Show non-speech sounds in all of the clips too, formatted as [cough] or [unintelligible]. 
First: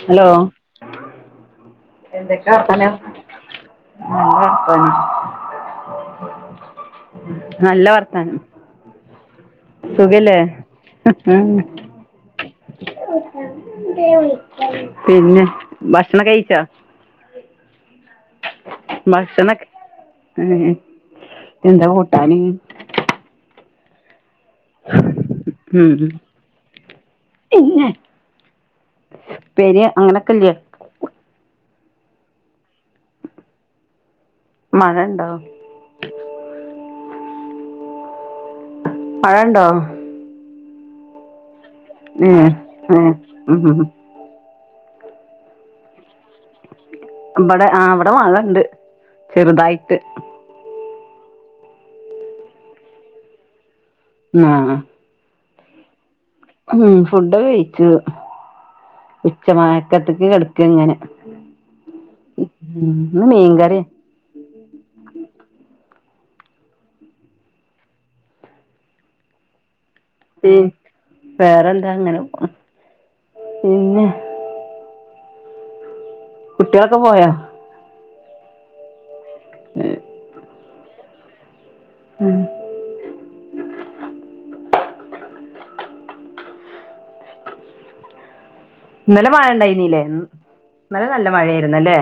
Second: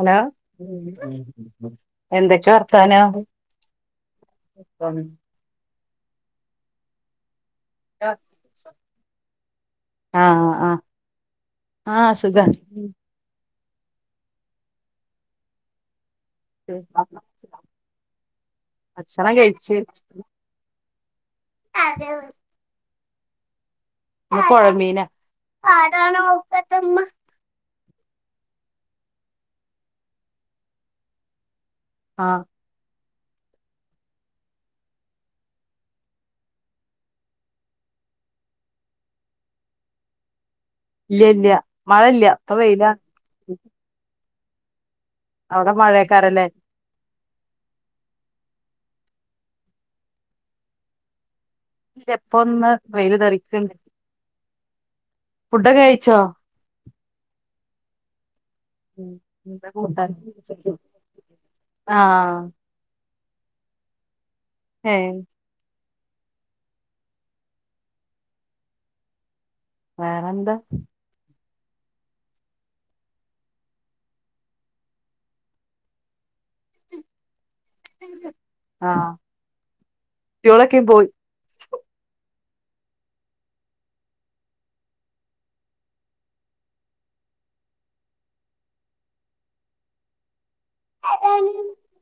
Hello എന്തൊക്കെ വർത്താനം നല്ല വർത്താനം നല്ല വർത്താനം സുഖല്ലേ ആഹ് ആഹ് ആഹ് സുഖാ പിന്നെ ഭക്ഷണം കഴിച്ചോ ഭക്ഷണം ഭക്ഷണ കഴിച്ച് എന്താ കൂട്ടാന് ഇവ്ടെ പൊഴമീന ഉം പിന്നെ ഉപ്പേരി അങ്ങനൊക്കെല്ല്യെ ആഹ് മഴ ഇണ്ടോ മഴണ്ടോ ഇല്ല്യ ഇല്ല മഴ ഇല്ല ഏ ഇപ്പ ഏ വെയിലാണ് ഉം ഉം. അവ്ടെ മഴേക്കാരല്ലേ ഇബടെ ആ ഇവടെ മഴണ്ട് ചെറ്തായിറ്റ് ഇല്ല ഇപ്പൊ ഒന്ന് വെയ്ല് ധറിക്ക്ണ്ട് ആഹ് ഫുഡൊക്കെ കഴിച്ചോ ഉം ഫുഡൊക്കെയിച്ചു എന്താ കൂട്ടാൻ ഉച്ചമായക്കത്ത്ക്ക് കെടക്ക ഇങ്ങനെ ആഹ് ഉം ഇന്ന് മീങ്കറി ആ ഏ വേറെന്താ ഉം വേറെന്താ അങ്ങനെ പോണു പിന്നെ കുട്ടികളൊക്കെ പോയോ ആഹ് കുട്ടികളൊക്കേ പോയി ഉം ഇന്നലെ മഴ ഉണ്ടായിനീല്ലേ ഇന്നലെ നല്ല മഴായിരുന്നുല്ലേ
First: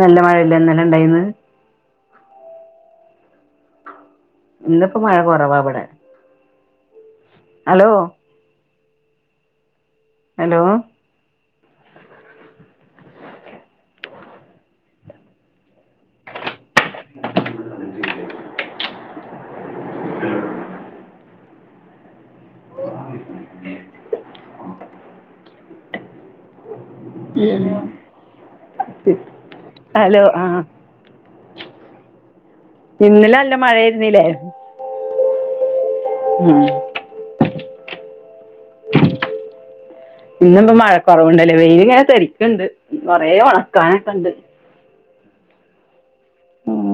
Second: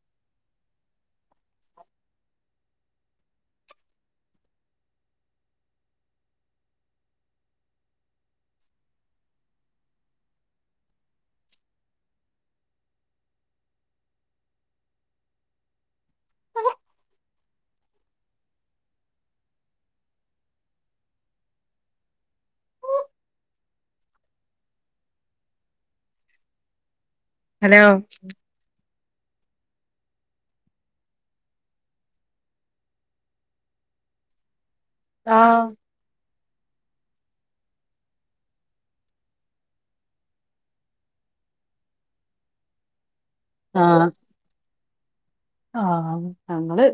നല്ല മഴയല്ലെ ഇന്നലെ ഉണ്ടായിന്ന് ഇന്നിപ്പോ മഴ കുറവാ ഇവിടെ ഹലോ ഹലോ ഉം [inaudible] ഹലോ ഹലോ ആഹ് ഇന്നലെ നല്ല മഴ ആയിരുന്നില്ലേ? ആഹ് ഉം ഇന്ന് ഇപ്പൊ മഴ കൊറവുണ്ടല്ലേ വെയില് ഇങ്ങനെ തെരിക്ക്ണ്ട് കോറേ ഒണ ആഹ് ക്കാനോക്കെണ്ട് ആഹ് ഞങ്ങള്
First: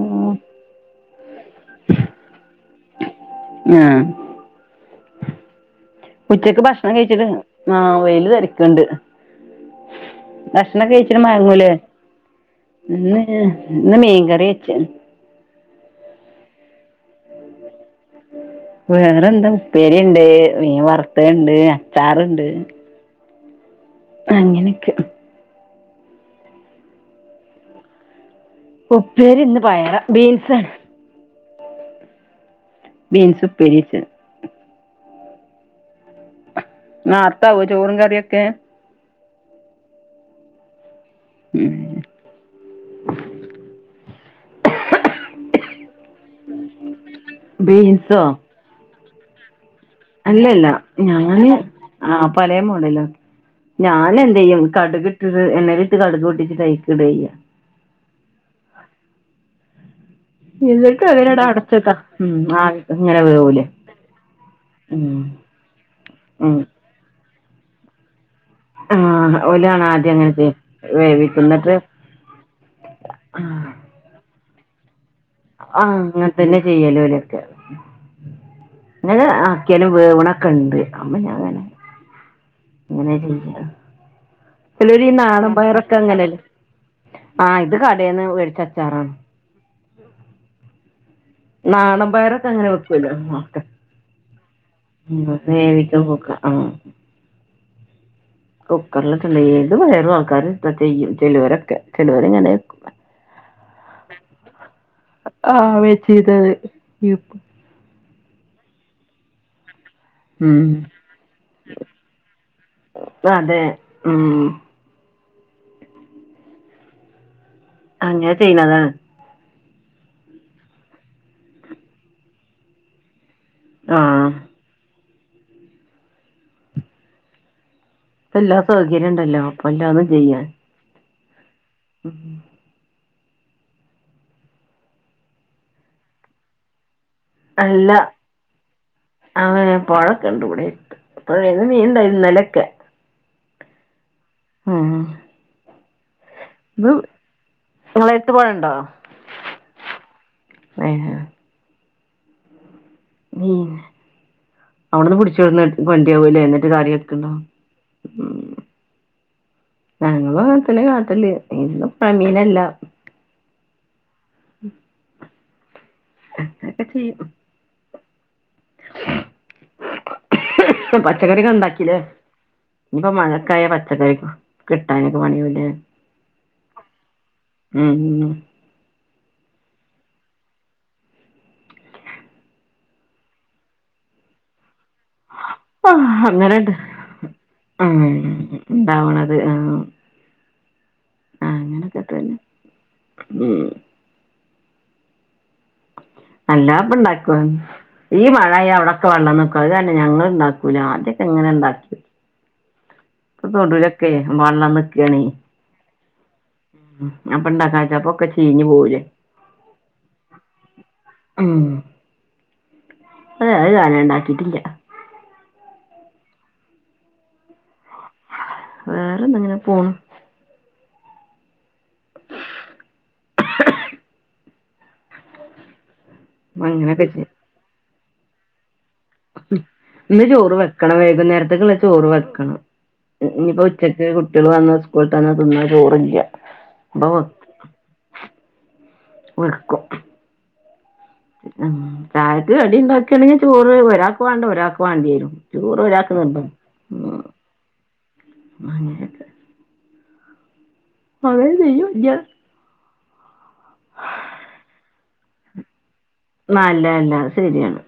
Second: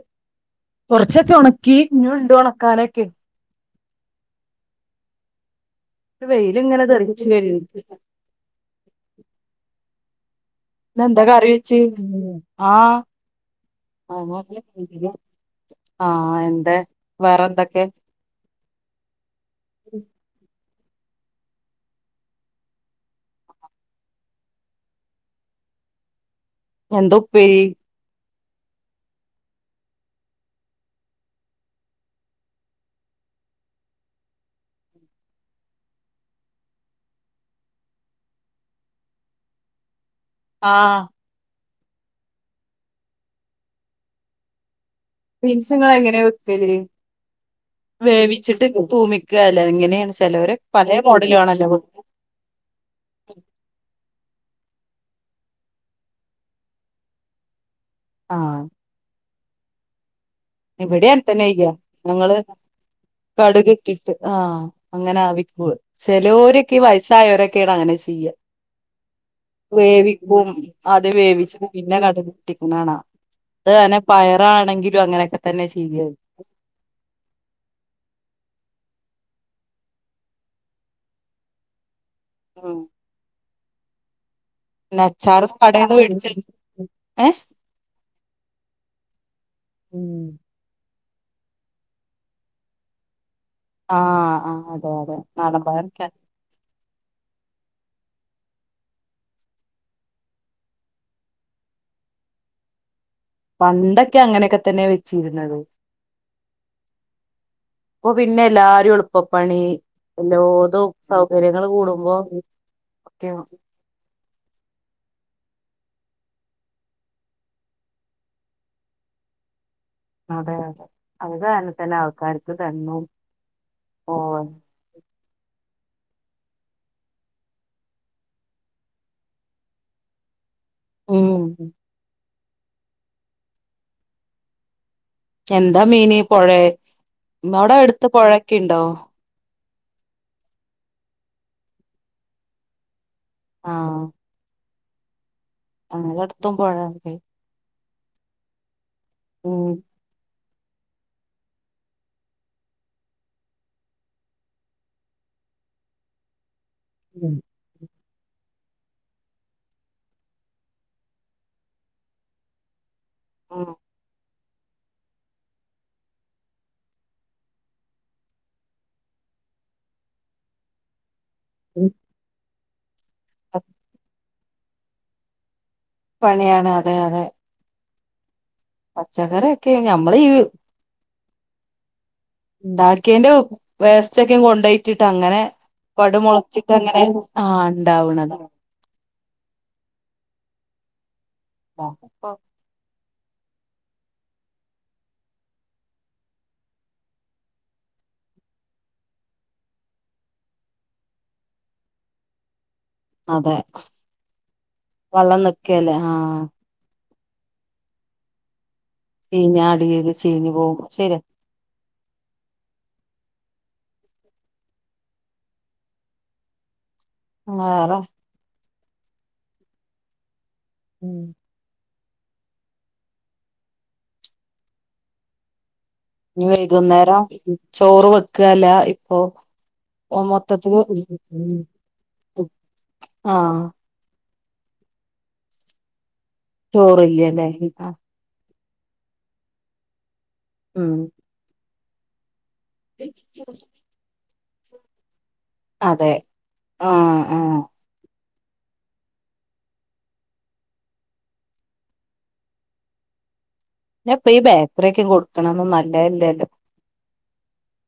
കൊർച്ചൊക്കെ ഒണക്കി ഇഞ്ഞും ഇണ്ട് ഒണക്കാനൊക്കെ ആഹ് വെയില് ഉച്ചക്ക് ഇങ്ങനെ ഭക്ഷണം തെറിച്ച് കഴിച്ചിട്ട് വരുന്നു ആഹ് ഇന്ന് വെയില് തെരിക്ക്ണ്ട് ഭഷ്ണം കഴിച്ചിട്ട് എന്താ കറി മയങ്ങൂലേ വെച്ച് ആഹ് ഇന്ന് ഇന്ന് മീൻകറിയാ വെച്ച ആഹ് എന്താ വേറെ എന്തോക്കെ? വേറെന്ത ഉപ്പേരി ഇണ്ട്, മീൻ വർത്തത് ഇണ്ട്, അച്ചാറുണ്ട് അങ്ങനെക്കെ എന്താ ഉപ്പേരി? ഉപ്പേരി ഇന്ന് പയറ് ബീൻസ് ബീൻസ് ഉപ്പേരി വെച്ച് നാർതാവോ ചോറും കറിയൊക്കെ? ആഹ് ഉം ബീൻസ് ഇങ്ങള് എങ്ങനെ വെക്കല് ബീൻസോ വേവിച്ചിട്ട് തൂമിക്കല്ലേ എങ്ങനെണ്? ചെലോര് പലെ മോഡലു ആണല്ലോ വെ ആഹ് പലെ മോഡല ഞാന് എന്തയ്യും കടക് ഇട്ടിട്ട് എണ്ണയിൽ ഇട്ട് കടുക് പൊട്ടിച്ചിട്ട് അയ്ക്കിട ചെയ്യ ആഹ് എന്നിട്ട് ഇവടെ അങ്ങൻ അതിനടെ തന്നെ ചെയ്യാ അടച്ചക്കാ ഉം ഞങ്ങള് ആവിക്ക് ഇങ്ങനെ വേവൂലേ കടുക് ഇട്ടിട്ട് ആഹ് ഉം അങ്ങനെ ആവിക്കൂ പോ ഉം ചെലോരൊക്കെ വയസ്സായോരൊക്കെ ആണ് അങ്ങനെ ചെയ്യ ആഹ് ഓലാണ് ആദ്യം അങ്ങനെ വേവിക്കും ചെയ്യ അത് വേവിക്കും വേവിച്ച് ന്നിട്ട് പിന്നെ കടുക് പൊട്ടിക്ക്ണ കാണാ ആഹ് ത് അങ്ങനെ പയറാണെങ്കിലും അങ്ങനെക്കെ ആഹ് അങ്ങൻത്തന്നെ ചെയ്യല് ഓലക്കെ ഇങ്ങനെ ആക്കിയാലും വേവ്ണൊക്കെ ഇണ്ട് അമ്മ ഞാങ്ങനെ [unintelligible] [unintelligible] പിന്നെ ചെലോല് ഈ അച്ചാറ് നാടൻ കടേന്ന് പയറൊക്കെ മേടിച്ച ഇങ്ങനെല്ലേ ഏഹ് ആഹ് ഇത് കടേന്ന് മേടിച്ച അച്ചാറാണ് ഉം നാടൻ പയറോക്കെ അങ്ങനെ വെക്കൂല്ലൊ നോക്ക ആഹ് ആഹ് അതെ അതെ നാടൻ പയറ് വെക്ക ആഹ് കുക്കർല് ഇട്ടിട്ട്ണ്ടങ്കി ഏത് പയറും ആൾക്കാര് ഇത്ത ചെയ്യും ചെലോരൊക്കെ ചെലോര് ഇങ്ങനെക്കും പണ്ടൊക്കെ അങ്ങനെക്കെ തന്നെ വെച്ചിരുന്നത് ആഹ് വെച്ചീതത് ഇപ്പൊ പിന്നെ എല്ലാരും എളുപ്പ പണി ഉം എല്ലാതും സൗകര്യങ്ങള് കൂടുമ്പോ ഒക്കെ അതെ ഉം അങ്ങനെ ചെയ്യ്ണതാണ് അതെ അതെ അത് കാരണം തന്നെ ആൾക്കാർക്ക് ദണ്ണം ഓ ആഹ് ഇപ്പൊഎല്ലാ സൗകര്യം ഉണ്ടല്ലോ അപ്പ എല്ലാതും ചെയ്യാൻ ഉം എന്താ മീന് പുഴെ അടുത്ത് പുഴൊക്കെ ഇണ്ടോ ആ പുഴക്കുണ്ട് ഇവിടെ എര്ത്ത് പുഴേന്ന്മീൻഇണ്ടാഴിന്നു ഇന്നലെ ഒക്കെ ആഹ് ഉം ഞങ്ങളെ അട്ത്തും പൊഴണ്ടയ് ഇങ്ങളെ എട്ത്ത് പൊഴണ്ടോ ഉം ഉംഅവടെന്ന് പിടിച്ചടന്ന് കൊണ്ടരാവുല്ലേ എന്നിട്ട് കാറിഴ വെക്ക് ഉം ണണ്ടാവും ഉം ഞങ്ങളും അങ്ങനെത്തന്നെ കാട്ടല് ഇന്നും പണീലല്ല ഉം അങ്ങനെക്കെ ചീയ്യും പച്ചക്കറി ഒക്കെ ഉം ഉണ്ടാക്കീല്ലേ ഇഞ്ഞിപ്പൊ മഴ ഒക്കെ ആയ പച്ചക്കറി കിട്ടാനൊക്കെ പണി ആവുംല്ലെ പണിയാണ് അതെ അതെ ഉം ഉം പച്ചക്കറിയൊക്കെ ഞമ്മളീ ഇണ്ടാക്കിയന്റെ വേസ്റ്റോക്കെ കൊണ്ടുപോയി ട്ടിട്ട് അങ്ങനെ ആഹ് അങ്ങനെണ്ട് പടുമുളച്ചിട്ടങ്ങനെ ആ ആഹ് ഇണ്ടാവണതാ ഇണ്ടാവണത് ആഹ് അങ്ങനൊക്കെ തന്നെ ഉം അല്ലാതെ ഇപ്പൊ ഇണ്ടാക്കോ ഈ മഴ ആയ അവിടൊക്കെ വെള്ളം നിക്കും അത് കാരണം ഞങ്ങൾ ഇണ്ടാക്കൂല ആദ്യൊക്കെ ഇങ്ങനെ ഇണ്ടാക്കി ഇപ്പൊ അതെ തൊടൂലൊക്കെ വള്ളം നിക്കാണ് വെള്ളം നിക്കല്ലേ ആ അപ്പൊ ഇണ്ടാക്കാഴിട്ട അപ്പോ ഒക്കെ ചീഞ്ഞ് പോകൂലേ ചീഞ്ഞ അടീന്ന് ചീഞ്ഞു പോകും ശരിയ ഉം അത് അത് കാരണം ഇണ്ടാക്കിയിട്ടില്ല വേറെ വേറെന്ത ഇങ്ങനെ പോണു ഉം ഇഞ്ഞി അങ്ങനൊക്കെ വൈകുന്നേരം ചെയ്യും ചോറ് വെക്കല്ല ഇപ്പൊ ഇന്ന് ചോറ് മൊത്തത്തില് വെക്കണം വൈകുന്നേരത്തേക്കുള്ള ചോറ് വെക്കണം ആ ഇഞ്ഞിയിപ്പോ ഉച്ച കുട്ടേൾ വന്ന സ്കൂൾട്ട് വന്നാ തിന്നാൻ ചോറില്ല അപ്പൊ ചോറില്ല ഇല്ലെ വെക്കും ഉം ഉ ചായക്ക് കടിണ്ടാക്കണങ്കി ചോറ് ഒരാക്ക് വേണ്ട ഒരാക്ക് വേണ്ടി വരും ചോറ് അതെ ഒരാൾക്ക് നിർബന്ധം ആ ആ അങ്ങനെ മഴ പെയ്യോ ഇല്ല ഞ ഇപ്പൊ ഈ ബേക്കറിഒക്കെ കൊടുക്കണംന്നും നല്ലതല്ലല്ലോ ള്ളാല്ല ല്ല അത് ശെര്യാണ്.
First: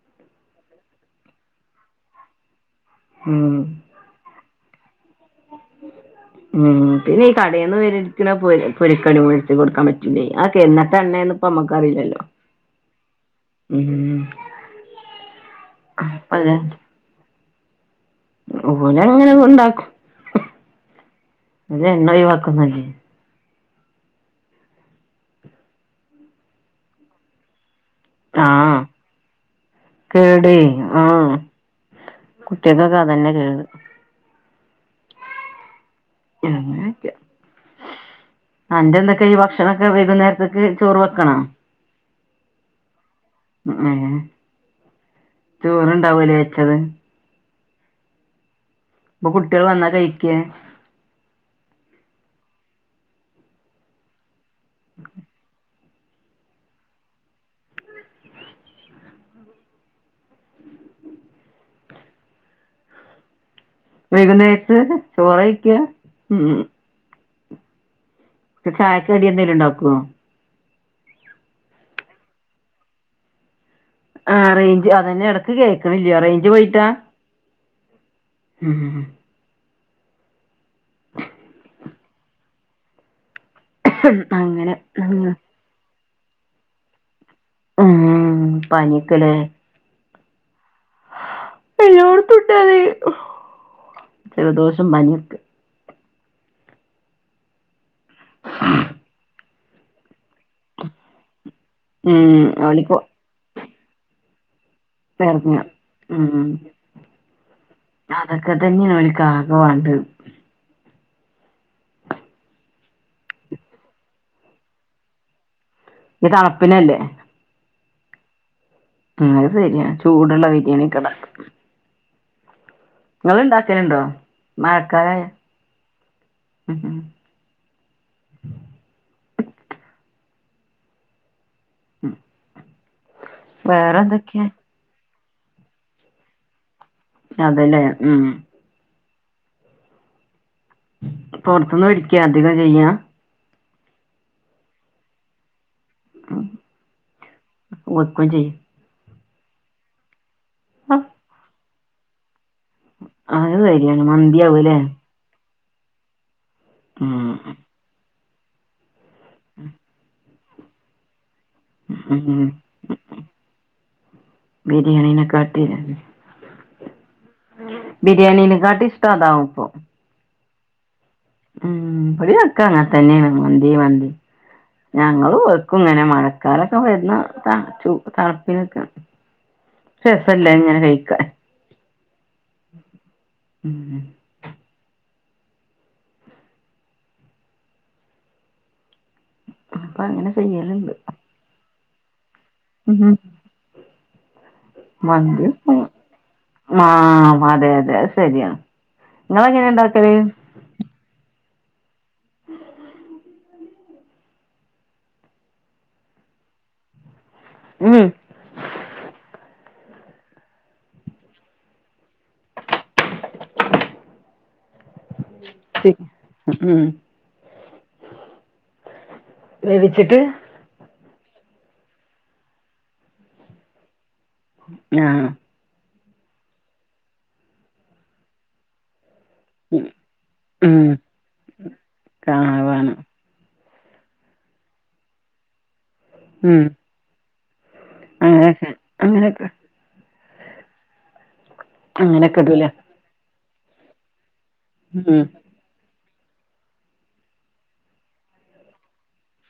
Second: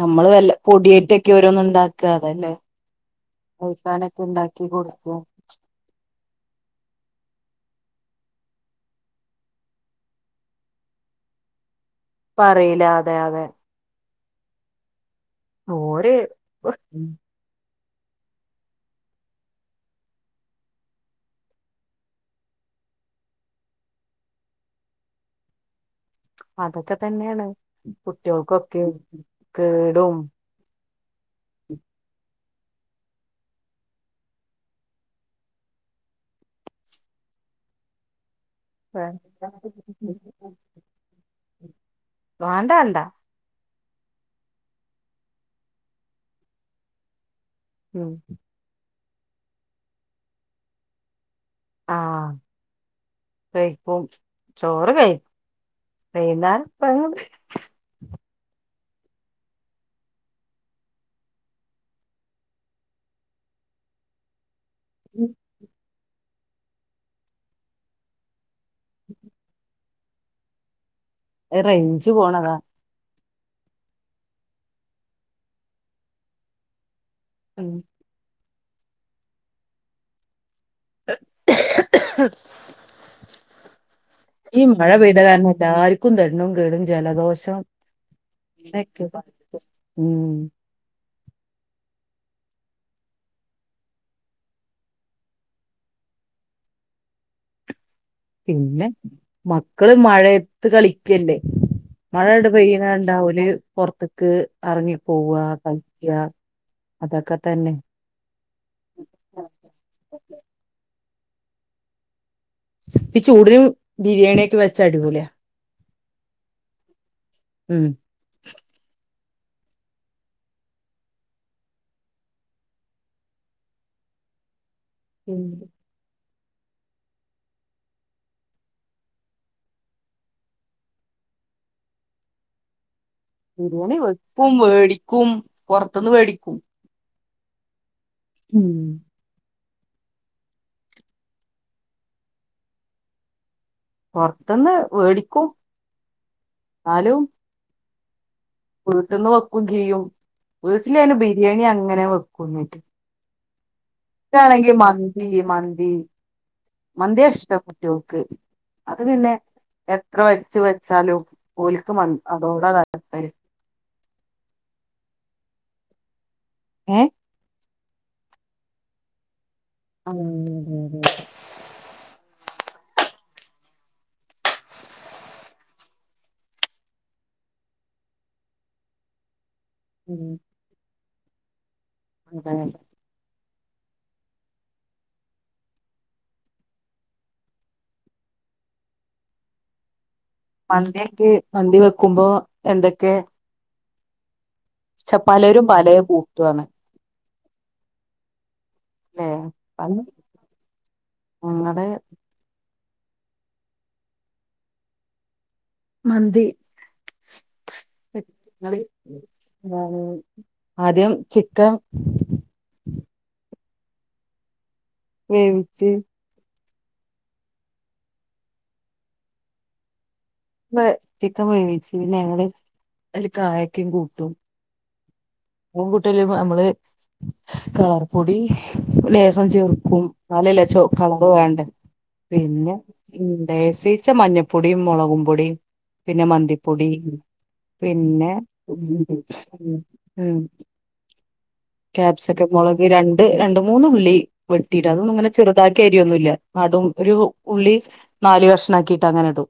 നമ്മള് വല്ല കൊട്യെയ്റ്റൊക്കൊരോന്ന്ണ്ടാക്ക തല്ല ഉം കൂട്ടാനൊക്കെ ണ്ടാക്കി കൊടുക്കോ ഉം പിന്നെ ഈ കടേന്ന് വേടിക്കലാ പൊരി പൊരി കടികളൊക്കെ കൊടുക്കാൻ പറ്റൂല്ലേ അക്കെന്നത്തെണ്ണെണ് പ്പമ്മക്കറിലല്ലോ ക്കറീല അതെ യതെ ഉം ഓര് [unintelligible] ഉം ഓരങ്ങനത്ണ്ടാക്കും ഇത് അമ്മള് ഒഴിവാക്കുന്നല്ലേ അതൊക്കെ തെന്നെണ് കുട്ട്യെൾക്കൊക്കെ കേടും. ടും ആഹ് കുട്ട്യെക്കൊക്കെ അതെന്നെ കേട്. അങ്ങനെക്കെ വേണ്ട അന്റെന്തൊക്കെ ഈ ഭക്ഷണൊക്കെ വൈകുന്നേരത്തേക്ക് ചോറ് വെക്കണോ? വാണ്ടാ വാണ്ടാ ഉം ചോറ്ണ്ടാവുലെ വെച്ചത് ഉം ഇപ്പ കുട്ട്യെള് വന്നാ കഴിക്ക? ആഹ് കഴിക്കും ചോറ് കഴി വൈന്നാരപ്പം വൈകുന്നേരത്തേക്ക് ചോറയ്ക്കും. ഉം ഇപ്പ ചായക്കടി എന്തേലുണ്ടാക്കോ? അത് റെയ്ഞ്ച് പോണതാ. ആഹ് റേഞ്ച് അതെന്നെ എടക്ക് കേക്ക്ണില്ല്യ റെയ്ഞ്ച് പോയിട്ടാ ഉം ഉം [unintelligible] ഈ മഴ പെയ്ത ഉം കാരണെല്ലാര്ക്കും തെണ്ണും കേടും ജലദോഷം ഉം പനിയൊക്കെല്ലേ [unintelligible] ഉം എല്ലാർക്കുണ്ടത് ജലദോഷം പന്യൊക്കെ പിന്നെ മക്കള് മഴ ത്ത് കളിക്കല്ലേ ഉം മഴാണ്ട് ഓലിക്ക് പെയ്യ്ണണ്ടാ ഓല് പൊർത്ത്ക്ക് എർങ്ങി പോവ ഇറങ്ങ കഴിക്ക ഉം അതൊക്കെ തെന്നെ അതൊക്കെ തെന്ന്യെണ് നില്ക്കാക്കെവാണ്ടെ ഈ ചൂടില് ബിരിയാണ്യൊക്കെ വെച്ചാ അടിപൊള്യാ. ത് തണ്പ്പിനല്ലേ ഉം ഉം അത് ശെര്യാ ചൂടുള്ള ബിരിയാണി, ക്കടായി ഇങ്ങള്ണ്ടാക്കല്ണ്ടോ മഴക്കാലായ ഉം ഉം ഉം ബിരിയാണി വെക്കും വേടിക്കും പോർത്ത്ന്ന് വേടിക്കും. അതെല്ലേ ഉം ഉം പുറത്തുന്ന് പിടിക്ക അധികം ചെയ്യാ പുറത്തന്ന് പിടിക്കും എന്നാലും [unintelligible] വീട്ട്ന്ന് വെക്കും ചെയ്യും, ആ, വീട്ട്ലയ്ന് ബിരിയാണിയങ്ങനെ വെക്കുംന്ന്ട്ട്. [inaudible] [unintelligible] റ്റാണെങ്കി, മന്തി മന്തി ഉം മന്ത്യാഷ്ടം കുട്ട്യോൾക്ക്. അത് പിന്നെ, എത്ര വച്ച് വെച്ചാലും ഓൽക്ക്‌ ഉം മന്തി ഉം അതോടാ താല്പര്യം ബിരിയാണിനെക്കാട്ടില് ഏ? ബിരിയാണിനെക്കാട്ടിഷ്ട്ടതാവുപ്പൊ! ആഹ് ആഹ്, ബടീയ്ക്കങ്ങൻതന്നേണ് മന്തി മന്തി ഞങ്ങള് വെക്കുങ്ങനെ, മഴക്കാലൊക്കെ വര്ന തണുപ്പിനെക്കെ. [inaudible] രസല്ലെങ്ങനെ കഴിക്കാ അതെ! അതെ! ഉം.. പ്പങ്ങനെ ചെയ്യ! മന്തിയാക്കി മന്തി വെക്കുമ്പോ, എന്തൊക്കെ? ച പലരും മന്തിയൊക്കെ, പലേ കൂട്ടുവാണ് ആഹ് അതെ അതെ അത് ശെരിയാണ്. ല്ലേ, അഹ് ഞങ്ങടെ- [inaudible] മന്തി [unintelligible] ഉം [unintelligible] ആദ്യം ചിക്ക വേവിച്ച് ഉം വേവിച്ചിട്ട്, ള് ചിക്കൻ വേവിച്ചു പിന്നെങ്ങള് അയ്ല് കായക്കിം കൂട്ടും. ആഹ് [unintelligible] അമ്മള് കളർ പൊടി ലേ ത് ചേർക്കും ന്നാലല്ലേ ഉം ചൊവപ്പ് കളറ് വേണ്ട പിന്നെ കാവാണ് ഉം ലേസീച്ചെ മഞ്ഞപ്പൊടിം മുളകും പൊടിം പിന്നെ ഉം മന്തിപ്പൊടി പിന്നെ, അങ്ങനെയൊക്കെ അങ്ങനെയൊക്കെ [unintelligible] അങ്ങനെയൊക്കെ ഇടൂലേ ക്യാപ്സിക്കമൊളക് രണ്ട്, രണ്ട്മൂന്നു ള്ളി വെട്ടിട ഉം അതൊന്ന്ങ്ങനെ ചെറു താക്കി അരിയൊന്നുല്ല, നടു ഒരു ഉള്ളി നാല് കഷ്ണാക്കിട്ടങ്ങനെ ഇടും.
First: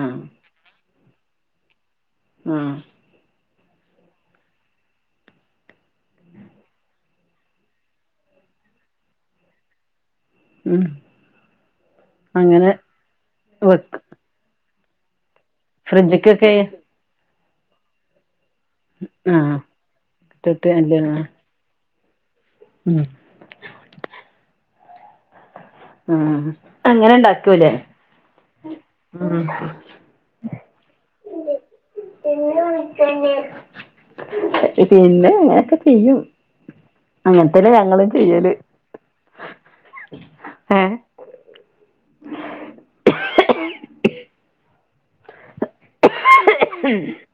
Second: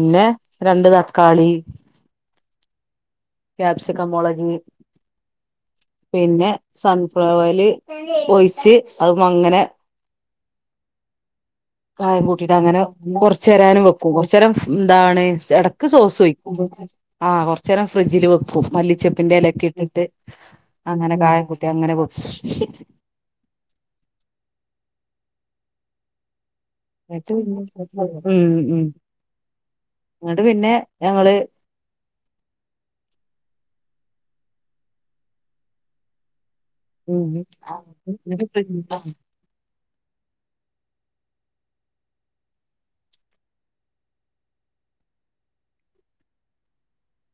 ആഹ് രണ്ട് തക്കാളി. ആഹ് ക്യാപ്സിക്കംമൊളക് പിന്നെ, സൺഫ്ലവർ ഓയിൽ ഒഴിച്ച് അങ്ങനെ- ഉം കായം അങ്ങനെ കൂട്ടീട്ടങ്ങനെ, ന്നെ കൊറച്ചേ രാനും വെക്കും വെക്കു കൊ ച്ചരം ന്താണ്, എടക്ക് സോസൊയ്ക്കു ഫ്രിഡ്ജിക്കൊക്കെ [unintelligible] ആ കൊറച്ചേരം ഫ്രിഡ്ജിൽ വെക് ക്കും ആഹ് മല്ലിച്ചെപ്പിന്റെലക്കെട്ടിട്ട് ഇട്ടിട്ട് അല്ലേ അങ്ങനെ കായംകൂട്ടി അങ്ങനെ വെ ഉം ആഹ് എന്നിട്ട് അങ്ങനെണ്ടാക്കൂലേ! ആ ന്ന്ട്ട് പിന്നെ ഞങ്ങള് പിന്നെ അങ്ങനെയൊക്കെ ചെയ്യും. [unintelligible] ഏഹ് [unintelligible] [unintelligible]